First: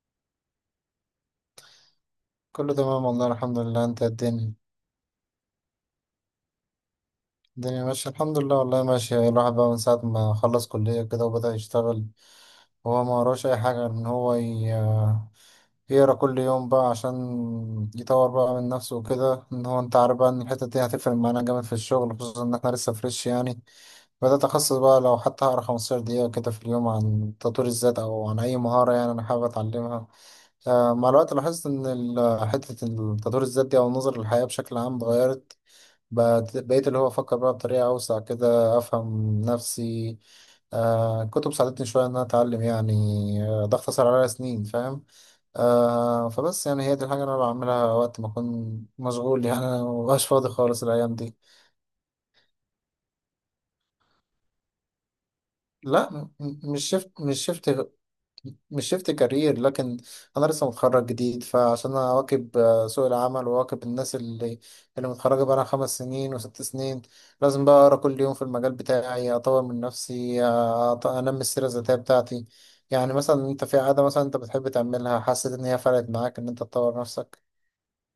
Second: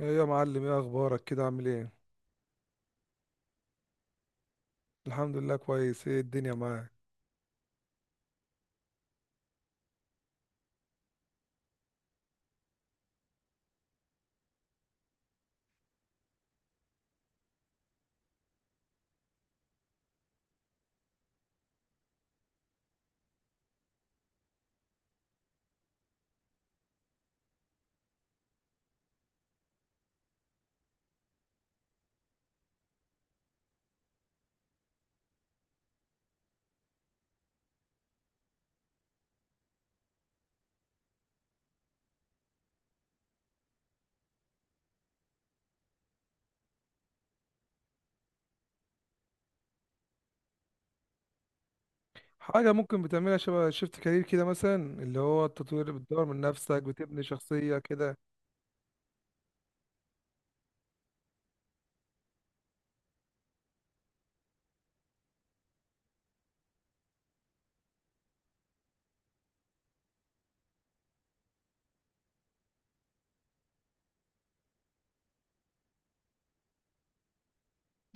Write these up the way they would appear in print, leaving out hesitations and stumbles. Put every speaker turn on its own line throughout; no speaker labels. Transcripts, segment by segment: ايه يا معلم، ايه اخبارك؟ كده عامل ايه؟
كله تمام والله الحمد لله، انت الدنيا
الحمد لله كويس. ايه الدنيا معاك؟
الدنيا ماشية الحمد لله والله ماشية. الواحد بقى من ساعة ما خلص كلية كده وبدأ يشتغل. هو ما وراش أي حاجة إن هو يقرا كل يوم بقى عشان يطور بقى من نفسه وكده، إن هو أنت عارف بقى إن الحتة دي هتفرق معانا جامد في الشغل، خصوصا إن إحنا لسه فريش يعني. بدأت أخصص بقى لو حتى هقرا 15 دقيقة كده في اليوم عن تطوير الذات أو عن أي مهارة يعني أنا حابب أتعلمها. مع الوقت لاحظت إن حتة تطوير الذات دي أو النظر للحياة بشكل عام اتغيرت. بقيت اللي هو أفكر بقى بطريقة أوسع كده، أفهم نفسي. كتب ساعدتني شوية إن أنا أتعلم يعني. ده اختصر عليا سنين، فاهم. فبس يعني هي دي الحاجة اللي أنا بعملها وقت ما أكون مشغول يعني أنا مبقاش فاضي خالص الأيام دي.
حاجة ممكن بتعملها شبه شيفت كارير كده، مثلا اللي هو التطوير
لا،
بتدور من نفسك، بتبني شخصية كده.
مش شفت كارير، لكن انا لسه متخرج جديد، فعشان اواكب سوق العمل واواكب الناس اللي متخرجه بقى 5 سنين وست سنين. لازم بقى اقرا كل يوم في المجال بتاعي، اطور من نفسي، انمي السيره الذاتيه بتاعتي. يعني مثلا انت في عاده مثلا انت بتحب تعملها حسيت ان هي فرقت معاك ان انت تطور نفسك؟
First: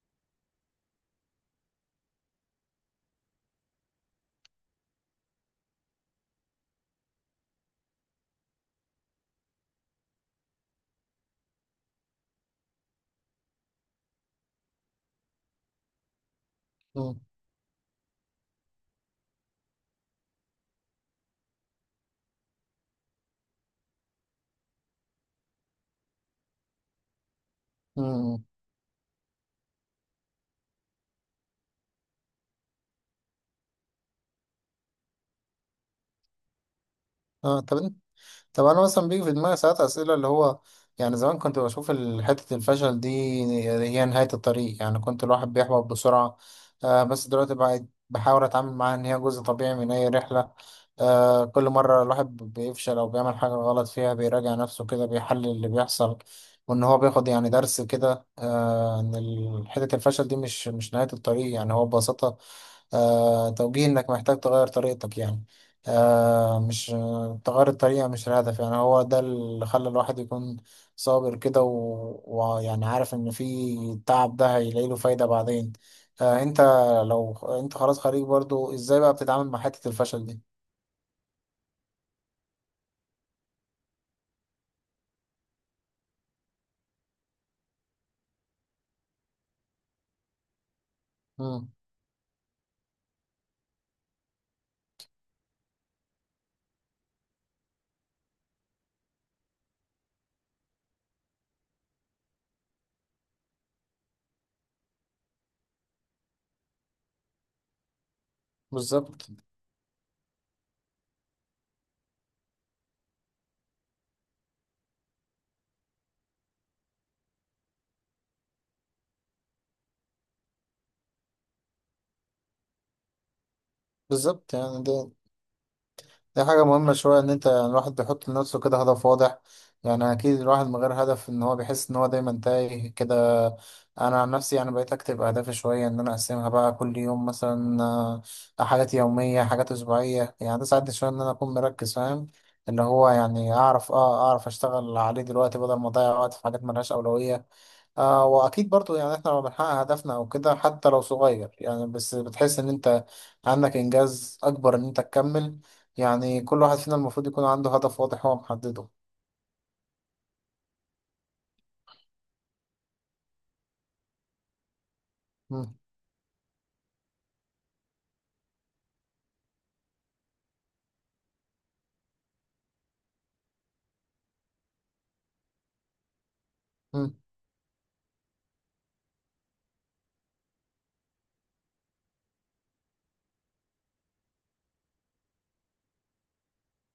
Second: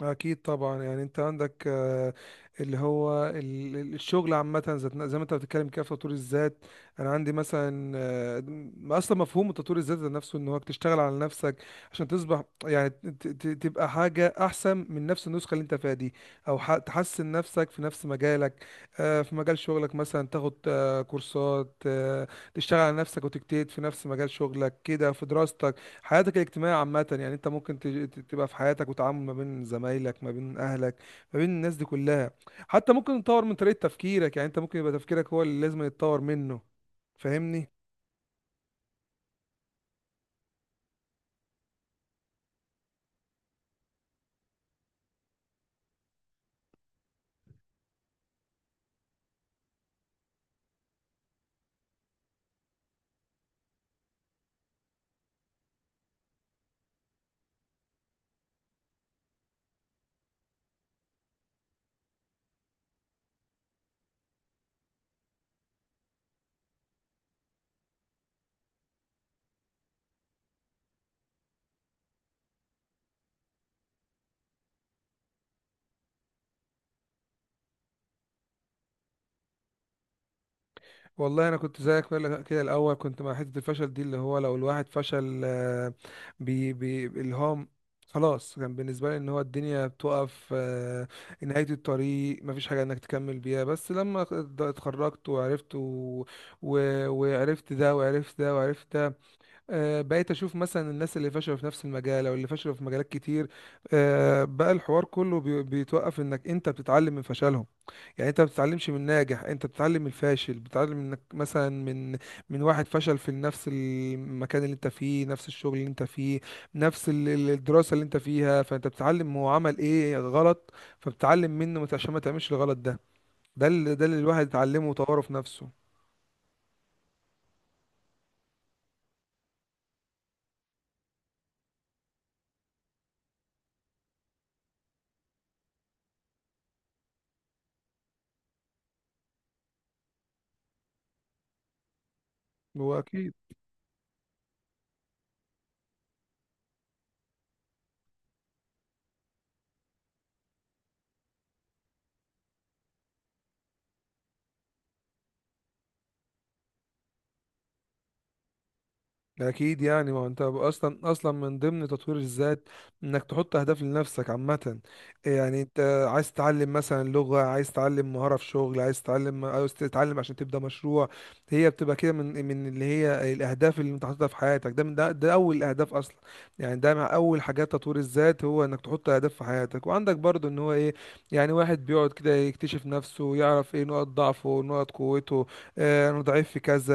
أكيد طبعا. يعني أنت عندك، اللي هو ال- ال- الشغل عامة، زي ما أنت بتتكلم كده في تطوير الذات. أنا عندي مثلا، أصلا مفهوم تطوير الذات ذات نفسه إن هو تشتغل على نفسك عشان تصبح، يعني تبقى حاجة أحسن من نفس النسخة اللي أنت فيها دي، أو
امم.
تحسن نفسك في نفس مجالك. في مجال شغلك مثلا تاخد كورسات، تشتغل على نفسك وتجتهد في نفس مجال شغلك، كده في دراستك، حياتك الاجتماعية عامة. يعني انت ممكن
امم.
تبقى في حياتك وتعامل ما بين زمايلك، ما بين اهلك، ما بين الناس دي كلها. حتى ممكن تطور من طريقة تفكيرك. يعني انت ممكن يبقى تفكيرك هو اللي لازم يتطور منه.
اه.
فاهمني؟
طب انا مثلا بيجي في دماغي ساعات اسئله اللي هو يعني زمان كنت بشوف حته الفشل دي هي نهايه الطريق، يعني كنت الواحد بيحبط بسرعه. بس دلوقتي بقيت بحاول اتعامل معاها ان هي جزء طبيعي من اي رحله. كل مره الواحد بيفشل او بيعمل حاجه غلط فيها بيراجع نفسه كده، بيحلل اللي بيحصل، وان هو بياخد يعني درس كده. ان حته الفشل دي مش نهايه الطريق، يعني هو ببساطه توجيه انك محتاج تغير طريقتك يعني. مش تغير الطريقة مش الهدف، يعني هو ده اللي خلى الواحد يكون صابر كده ويعني عارف إن في التعب ده هيلاقي له فايدة بعدين. آه أنت لو أنت خلاص خريج برضو، إزاي بقى بتتعامل مع حتة الفشل دي؟
والله انا كنت زيك كده. كده الاول كنت مع حتة الفشل دي، اللي هو لو الواحد فشل، بي بي اللي هو خلاص كان بالنسبة لي ان هو الدنيا بتقف، نهاية
مم.
الطريق، مفيش حاجة انك تكمل بيها. بس لما اتخرجت وعرفت و... وعرفت ده وعرفت ده وعرفت ده، بقيت اشوف مثلا الناس اللي فشلوا في نفس المجال، او اللي فشلوا في مجالات كتير. بقى الحوار كله بيتوقف انك انت بتتعلم من فشلهم. يعني انت ما بتتعلمش من
بالظبط.
ناجح، انت بتتعلم من الفاشل. بتتعلم انك مثلا من واحد فشل في نفس المكان اللي انت فيه، نفس الشغل اللي انت فيه، نفس الدراسة اللي انت فيها. فانت بتتعلم هو عمل ايه غلط، فبتتعلم منه عشان ما تعملش الغلط ده. ده اللي الواحد
بالظبط، يعني
اتعلمه
ده
وطوره في نفسه.
دي حاجة مهمة شوية إن أنت يعني الواحد بيحط لنفسه كده هدف واضح. يعني أكيد الواحد من غير هدف إن هو بيحس إن هو دايما تايه كده. أنا عن نفسي يعني بقيت أكتب أهدافي شوية إن أنا أقسمها بقى كل يوم مثلا، حاجات يومية، حاجات أسبوعية. يعني ده ساعدني شوية إن أنا أكون مركز، فاهم؟ اللي
هو
هو
أكيد.
يعني أعرف أه أعرف أشتغل عليه دلوقتي بدل ما أضيع وقت في حاجات ملهاش أولوية. واكيد برضو يعني احنا لما بنحقق هدفنا او كده حتى لو صغير يعني، بس بتحس ان انت عندك انجاز اكبر ان انت تكمل. يعني كل واحد فينا المفروض يكون عنده هدف واضح هو محدده.
اكيد يعني ما هو انت اصلا من ضمن تطوير الذات انك تحط اهداف لنفسك عامه. يعني
مم.
انت عايز تتعلم مثلا لغه، عايز تتعلم مهاره في شغل، عايز تتعلم عشان تبدا مشروع. هي بتبقى كده، من من اللي هي الاهداف اللي انت حاططها في حياتك. ده من ده، ده اول الاهداف اصلا. يعني ده مع
مم.
اول حاجات تطوير الذات، هو انك تحط اهداف في حياتك. وعندك برضو ان هو ايه، يعني واحد بيقعد كده يكتشف نفسه، يعرف ايه نقط ضعفه، نقط قوته. آه انا ضعيف في كذا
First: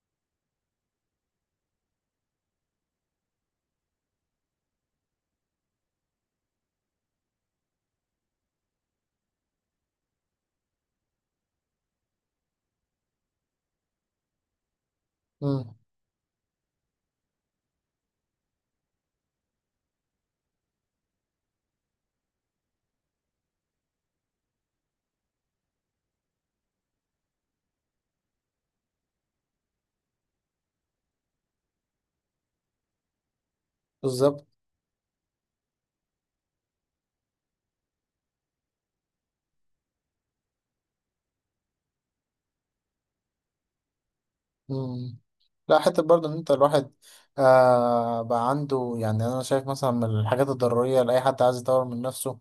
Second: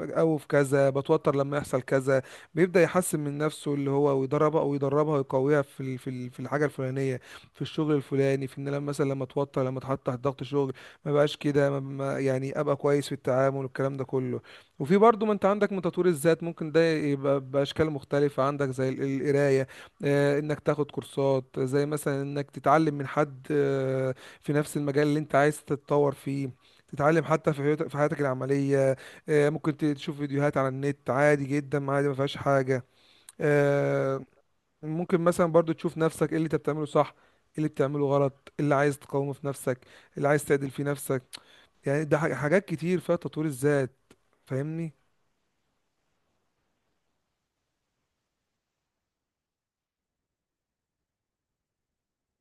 او في كذا، بتوتر لما يحصل كذا. بيبدأ يحسن من نفسه اللي هو، ويدربها ويدربها ويقويها في في الحاجة الفلانية، في الشغل الفلاني. في ان لما مثلا لما اتحط تحت ضغط شغل، ما بقاش كده، يعني ابقى كويس في التعامل والكلام ده كله. وفي برضو ما انت عندك
مم.
من تطوير الذات، ممكن ده يبقى باشكال مختلفة عندك، زي القراية، انك تاخد كورسات، زي مثلا انك تتعلم من حد، في نفس المجال اللي انت عايز تتطور فيه. تتعلم حتى في في حياتك العملية. ممكن تشوف فيديوهات على النت، عادي جدا، عادي ما فيهاش حاجة. آه،
بالظبط.
ممكن مثلا برضو تشوف نفسك ايه اللي انت بتعمله صح، ايه اللي بتعمله غلط، ايه اللي عايز تقاومه في نفسك، ايه اللي عايز تعدل في نفسك. يعني ده حاجات كتير فيها تطوير الذات. فاهمني؟
مم. لا، حتى برضه ان انت الواحد بقى عنده، يعني انا شايف مثلا من الحاجات الضرورية لأي حد عايز يطور من نفسه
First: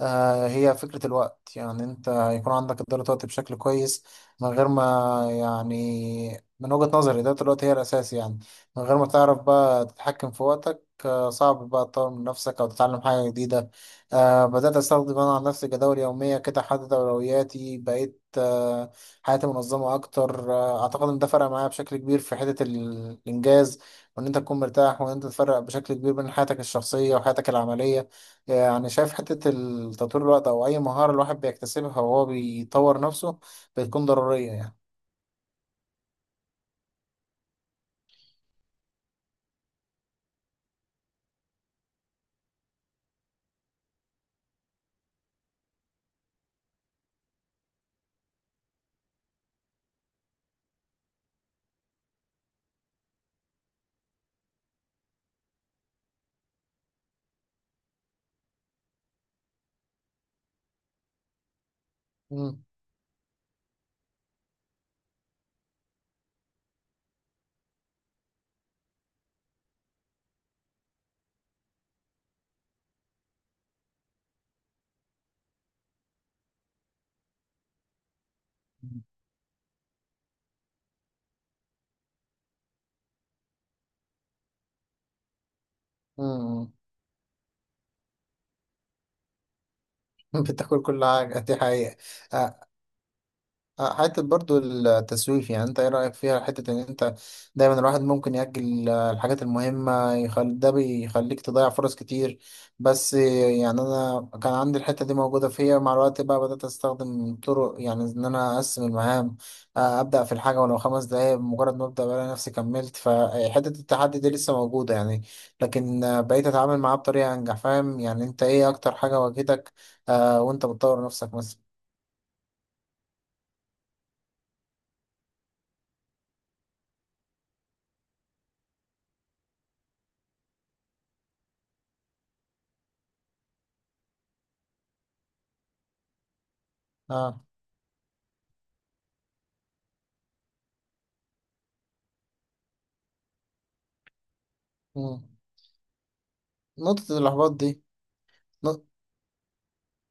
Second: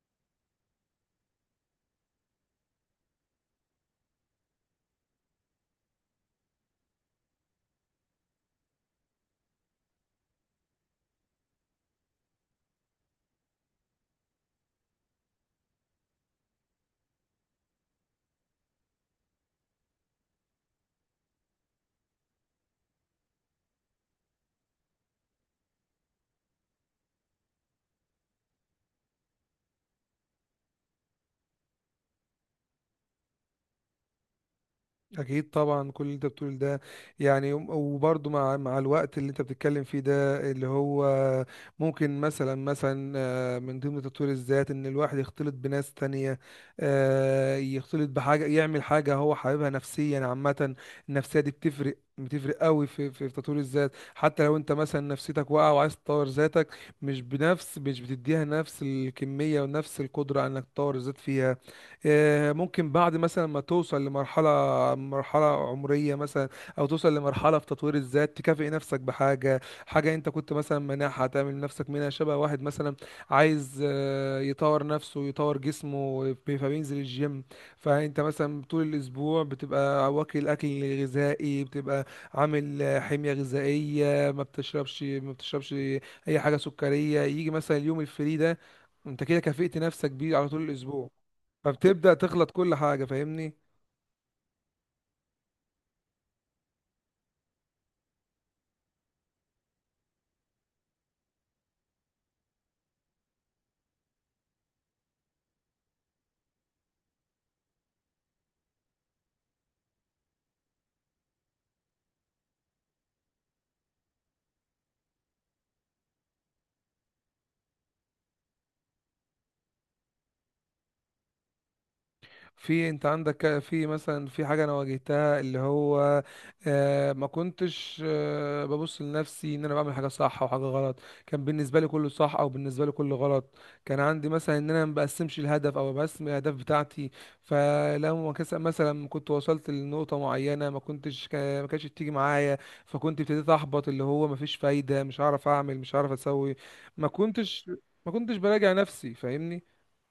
هي فكرة الوقت. يعني انت يكون عندك إدارة وقت بشكل كويس من غير ما يعني، من وجهة نظري إدارة الوقت هي الأساس يعني. من غير ما تعرف بقى تتحكم في وقتك صعب بقى تطور من نفسك أو تتعلم حاجة جديدة. بدأت أستخدم أنا عن نفسي جداول يومية كده، أحدد أولوياتي، بقيت حياتي منظمة أكتر. أعتقد إن ده فرق معايا بشكل كبير في حتة الإنجاز، وإن أنت تكون مرتاح وإن أنت تفرق بشكل كبير بين حياتك الشخصية وحياتك العملية. يعني شايف حتة تطوير الوقت أو أي مهارة الواحد بيكتسبها وهو بيطور نفسه بتكون ضرورية يعني.
اكيد طبعا كل اللي انت بتقول ده. يعني وبرضه مع الوقت اللي انت بتتكلم فيه ده اللي هو، ممكن مثلا من ضمن تطوير الذات ان الواحد يختلط بناس تانية، يختلط بحاجة، يعمل حاجة هو حاببها، نفسيا عامة. النفسية دي بتفرق قوي في تطوير الذات. حتى لو انت مثلا نفسيتك واقعه وعايز تطور ذاتك، مش بتديها نفس الكميه ونفس القدره انك تطور الذات فيها.
مم.
ممكن بعد مثلا ما توصل لمرحلة، مرحلة عمرية مثلا، أو توصل لمرحلة في تطوير الذات تكافئ نفسك بحاجة، حاجة أنت كنت مثلا مانعها، تعمل نفسك منها شبه واحد مثلا عايز، يطور نفسه، يطور جسمه فبينزل الجيم. فأنت مثلا طول الأسبوع بتبقى واكل أكل غذائي، بتبقى عامل حمية غذائية، ما بتشربش ما بتشربش أي حاجة
مم.
سكرية. يجي مثلا اليوم الفري ده، أنت كده كافئت نفسك بيه على طول
بتاكل كل
الأسبوع،
حاجة دي حقيقة.
فبتبدأ تخلط
آه،
كل حاجة. فاهمني؟
حتة برضو التسويف، يعني انت ايه رأيك فيها؟ حتة ان انت دايما الواحد ممكن يأجل الحاجات المهمة، ده بيخليك تضيع فرص كتير، بس يعني انا كان عندي الحتة دي موجودة فيا. مع الوقت بقى بدأت استخدم طرق يعني ان انا اقسم المهام، ابدأ في الحاجة ولو 5 دقايق. بمجرد ما ابدأ بلاقي نفسي كملت، فحتة التحدي دي لسه موجودة يعني، لكن بقيت اتعامل معاه بطريقة انجح، فاهم؟ يعني انت ايه اكتر حاجة واجهتك وانت بتطور نفسك مثلا؟
في انت عندك في مثلا في حاجة انا واجهتها اللي هو، ما كنتش ببص لنفسي ان انا بعمل حاجة صح او حاجة غلط. كان بالنسبة لي كله صح، او بالنسبة لي كله غلط. كان عندي مثلا ان انا ما بقسمش الهدف او بقسم الاهداف بتاعتي.
اه.
فلما مثلا كنت وصلت لنقطة معينة، ما كنتش ما كانتش بتيجي معايا. فكنت ابتديت احبط، اللي هو ما فيش فايدة، مش
مم.
هعرف اعمل، مش هعرف اسوي. ما
نقطة الإحباط
كنتش
دي.
ما كنتش براجع
نق-
نفسي. فاهمني؟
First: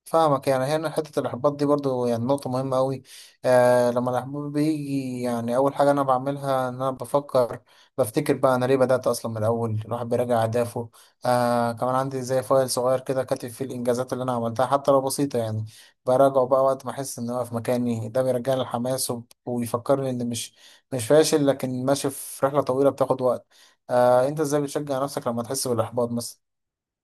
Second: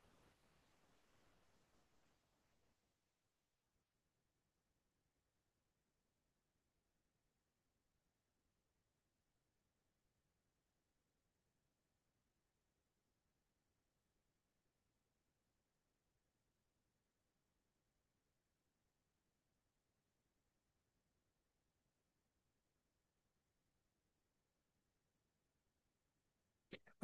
فاهمك، يعني هنا حتة الإحباط دي برضو يعني نقطة مهمة أوي. لما الإحباط بيجي يعني أول حاجة أنا بعملها إن أنا بفكر، بفتكر بقى أنا ليه بدأت أصلا من الأول. الواحد بيراجع أهدافه. كمان عندي زي فايل صغير كده كاتب فيه الإنجازات اللي أنا عملتها حتى لو بسيطة يعني، براجعه بقى وقت ما أحس إن أنا في مكاني. ده بيرجعني الحماس ويفكرني إن مش فاشل، لكن ماشي في رحلة طويلة بتاخد وقت. أنت إزاي بتشجع نفسك لما تحس بالإحباط مثلا؟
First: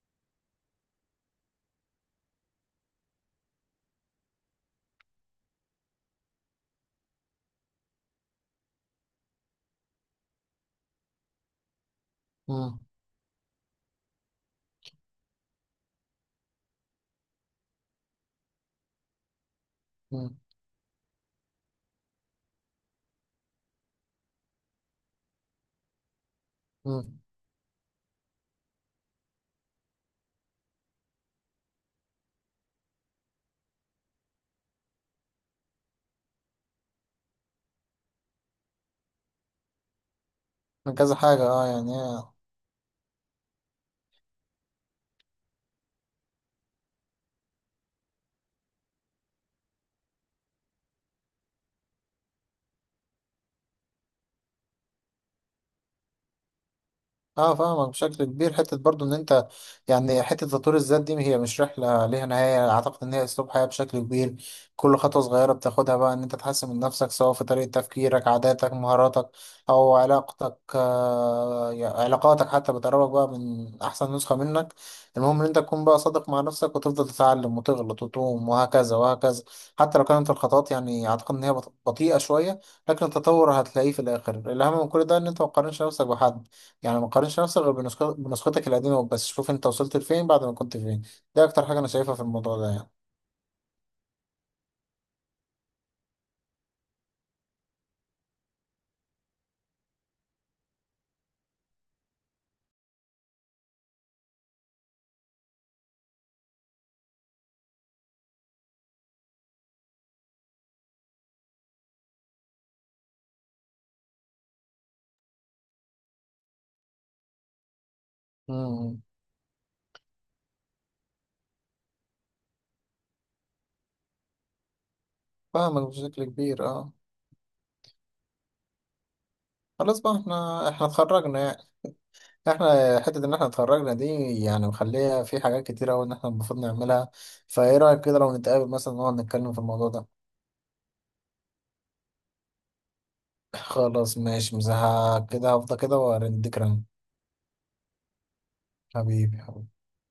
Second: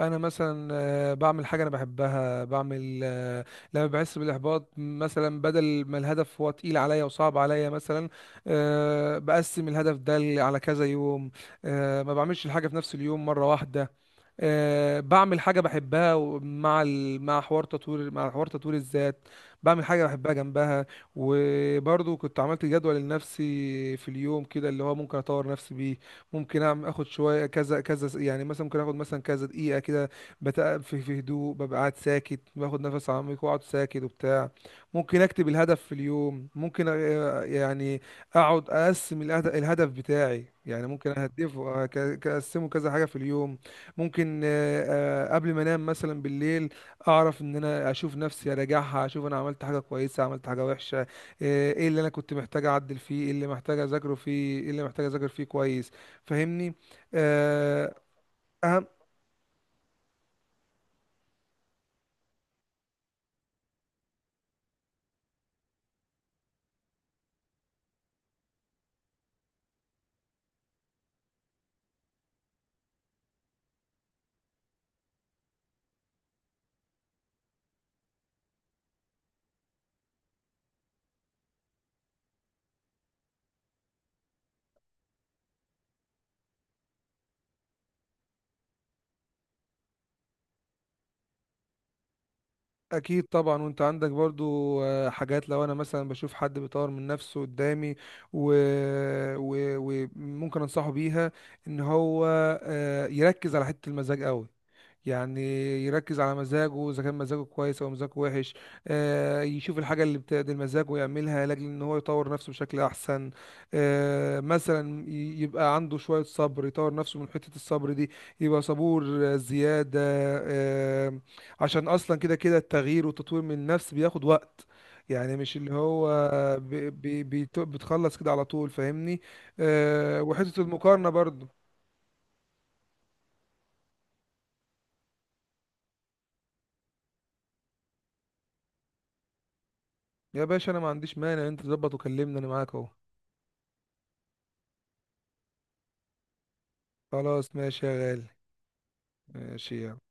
انا مثلا بعمل حاجه انا بحبها. بعمل آه، لما بحس بالاحباط مثلا، بدل ما الهدف هو تقيل عليا وصعب عليا مثلا، بقسم الهدف ده على كذا يوم. ما بعملش الحاجه في
مم.
نفس اليوم مره واحده. بعمل حاجه بحبها مع حوار تطوير، مع حوار تطوير الذات. بعمل حاجه بحبها
مم.
جنبها. وبرضو كنت عملت جدول لنفسي في اليوم كده، اللي هو ممكن اطور نفسي بيه. ممكن اعمل، اخد
مم.
شويه كذا كذا، يعني مثلا ممكن اخد مثلا كذا دقيقه كده، بتقف في هدوء، ببقى قاعد ساكت، باخد نفس عميق، واقعد ساكت وبتاع. ممكن اكتب الهدف في اليوم، ممكن يعني اقعد اقسم الهدف بتاعي. يعني
من
ممكن
كذا حاجة، اه.
اهدفه،
يعني هي
اقسمه كذا حاجه في اليوم. ممكن قبل ما انام مثلا بالليل، اعرف ان انا اشوف نفسي، اراجعها، اشوف انا عملت حاجه كويسه، عملت حاجه وحشه. ايه اللي انا كنت محتاج اعدل فيه، ايه اللي محتاج اذاكره فيه، ايه اللي محتاج اذاكر فيه كويس. فاهمني؟
اه، فاهمك
آه،
بشكل كبير. حته
اهم
برضو ان انت يعني، حته تطوير الذات دي هي مش رحله ليها نهايه، اعتقد ان هي اسلوب حياه بشكل كبير. كل خطوه صغيره بتاخدها بقى ان انت تحسن من نفسك سواء في طريقه تفكيرك، عاداتك، مهاراتك، او علاقتك، يعني علاقاتك حتى بتقربك بقى من احسن نسخه منك. المهم ان انت تكون بقى صادق مع نفسك وتفضل تتعلم وتغلط وتقوم، وهكذا وهكذا، حتى لو كانت الخطوات يعني اعتقد ان هي بطيئه شويه. لكن التطور هتلاقيه في الاخر. الاهم من كل ده ان انت ما تقارنش نفسك بحد، يعني ما تقارنش نفسك غير بنسختك القديمة، بس شوف انت وصلت لفين بعد ما كنت فين. ده اكتر حاجة انا شايفها في الموضوع ده يعني.
اكيد طبعا. وانت عندك برضو حاجات، لو انا مثلا بشوف حد بيطور من نفسه قدامي و... و... وممكن انصحه بيها، ان هو يركز على حتة المزاج قوي. يعني يركز على مزاجه اذا كان مزاجه كويس او مزاجه وحش. يشوف الحاجه اللي بتعدل مزاجه ويعملها، لاجل ان هو يطور نفسه بشكل احسن. مثلا يبقى عنده شويه صبر، يطور نفسه من حته الصبر دي، يبقى
امم.
صبور زياده، آه، عشان اصلا كده كده التغيير والتطوير من النفس بياخد وقت. يعني مش اللي
فاهمك
هو
بشكل كبير، اه.
بتخلص كده على طول. فاهمني؟
خلاص بقى،
وحته
احنا
المقارنه
اتخرجنا
برضو.
يعني، احنا حتة ان احنا اتخرجنا دي يعني مخليها في حاجات كتيرة اوي ان احنا المفروض نعملها. فايه رأيك كده لو نتقابل مثلا نقعد نتكلم في الموضوع ده؟
يا باشا انا ما عنديش مانع، انت تظبط وكلمني، انا معاك اهو.
خلاص ماشي، مش كده هفضل كده وارن ذكرى.
خلاص ماشي يا غالي.
حبيبي حبيبي.
ماشي يلا.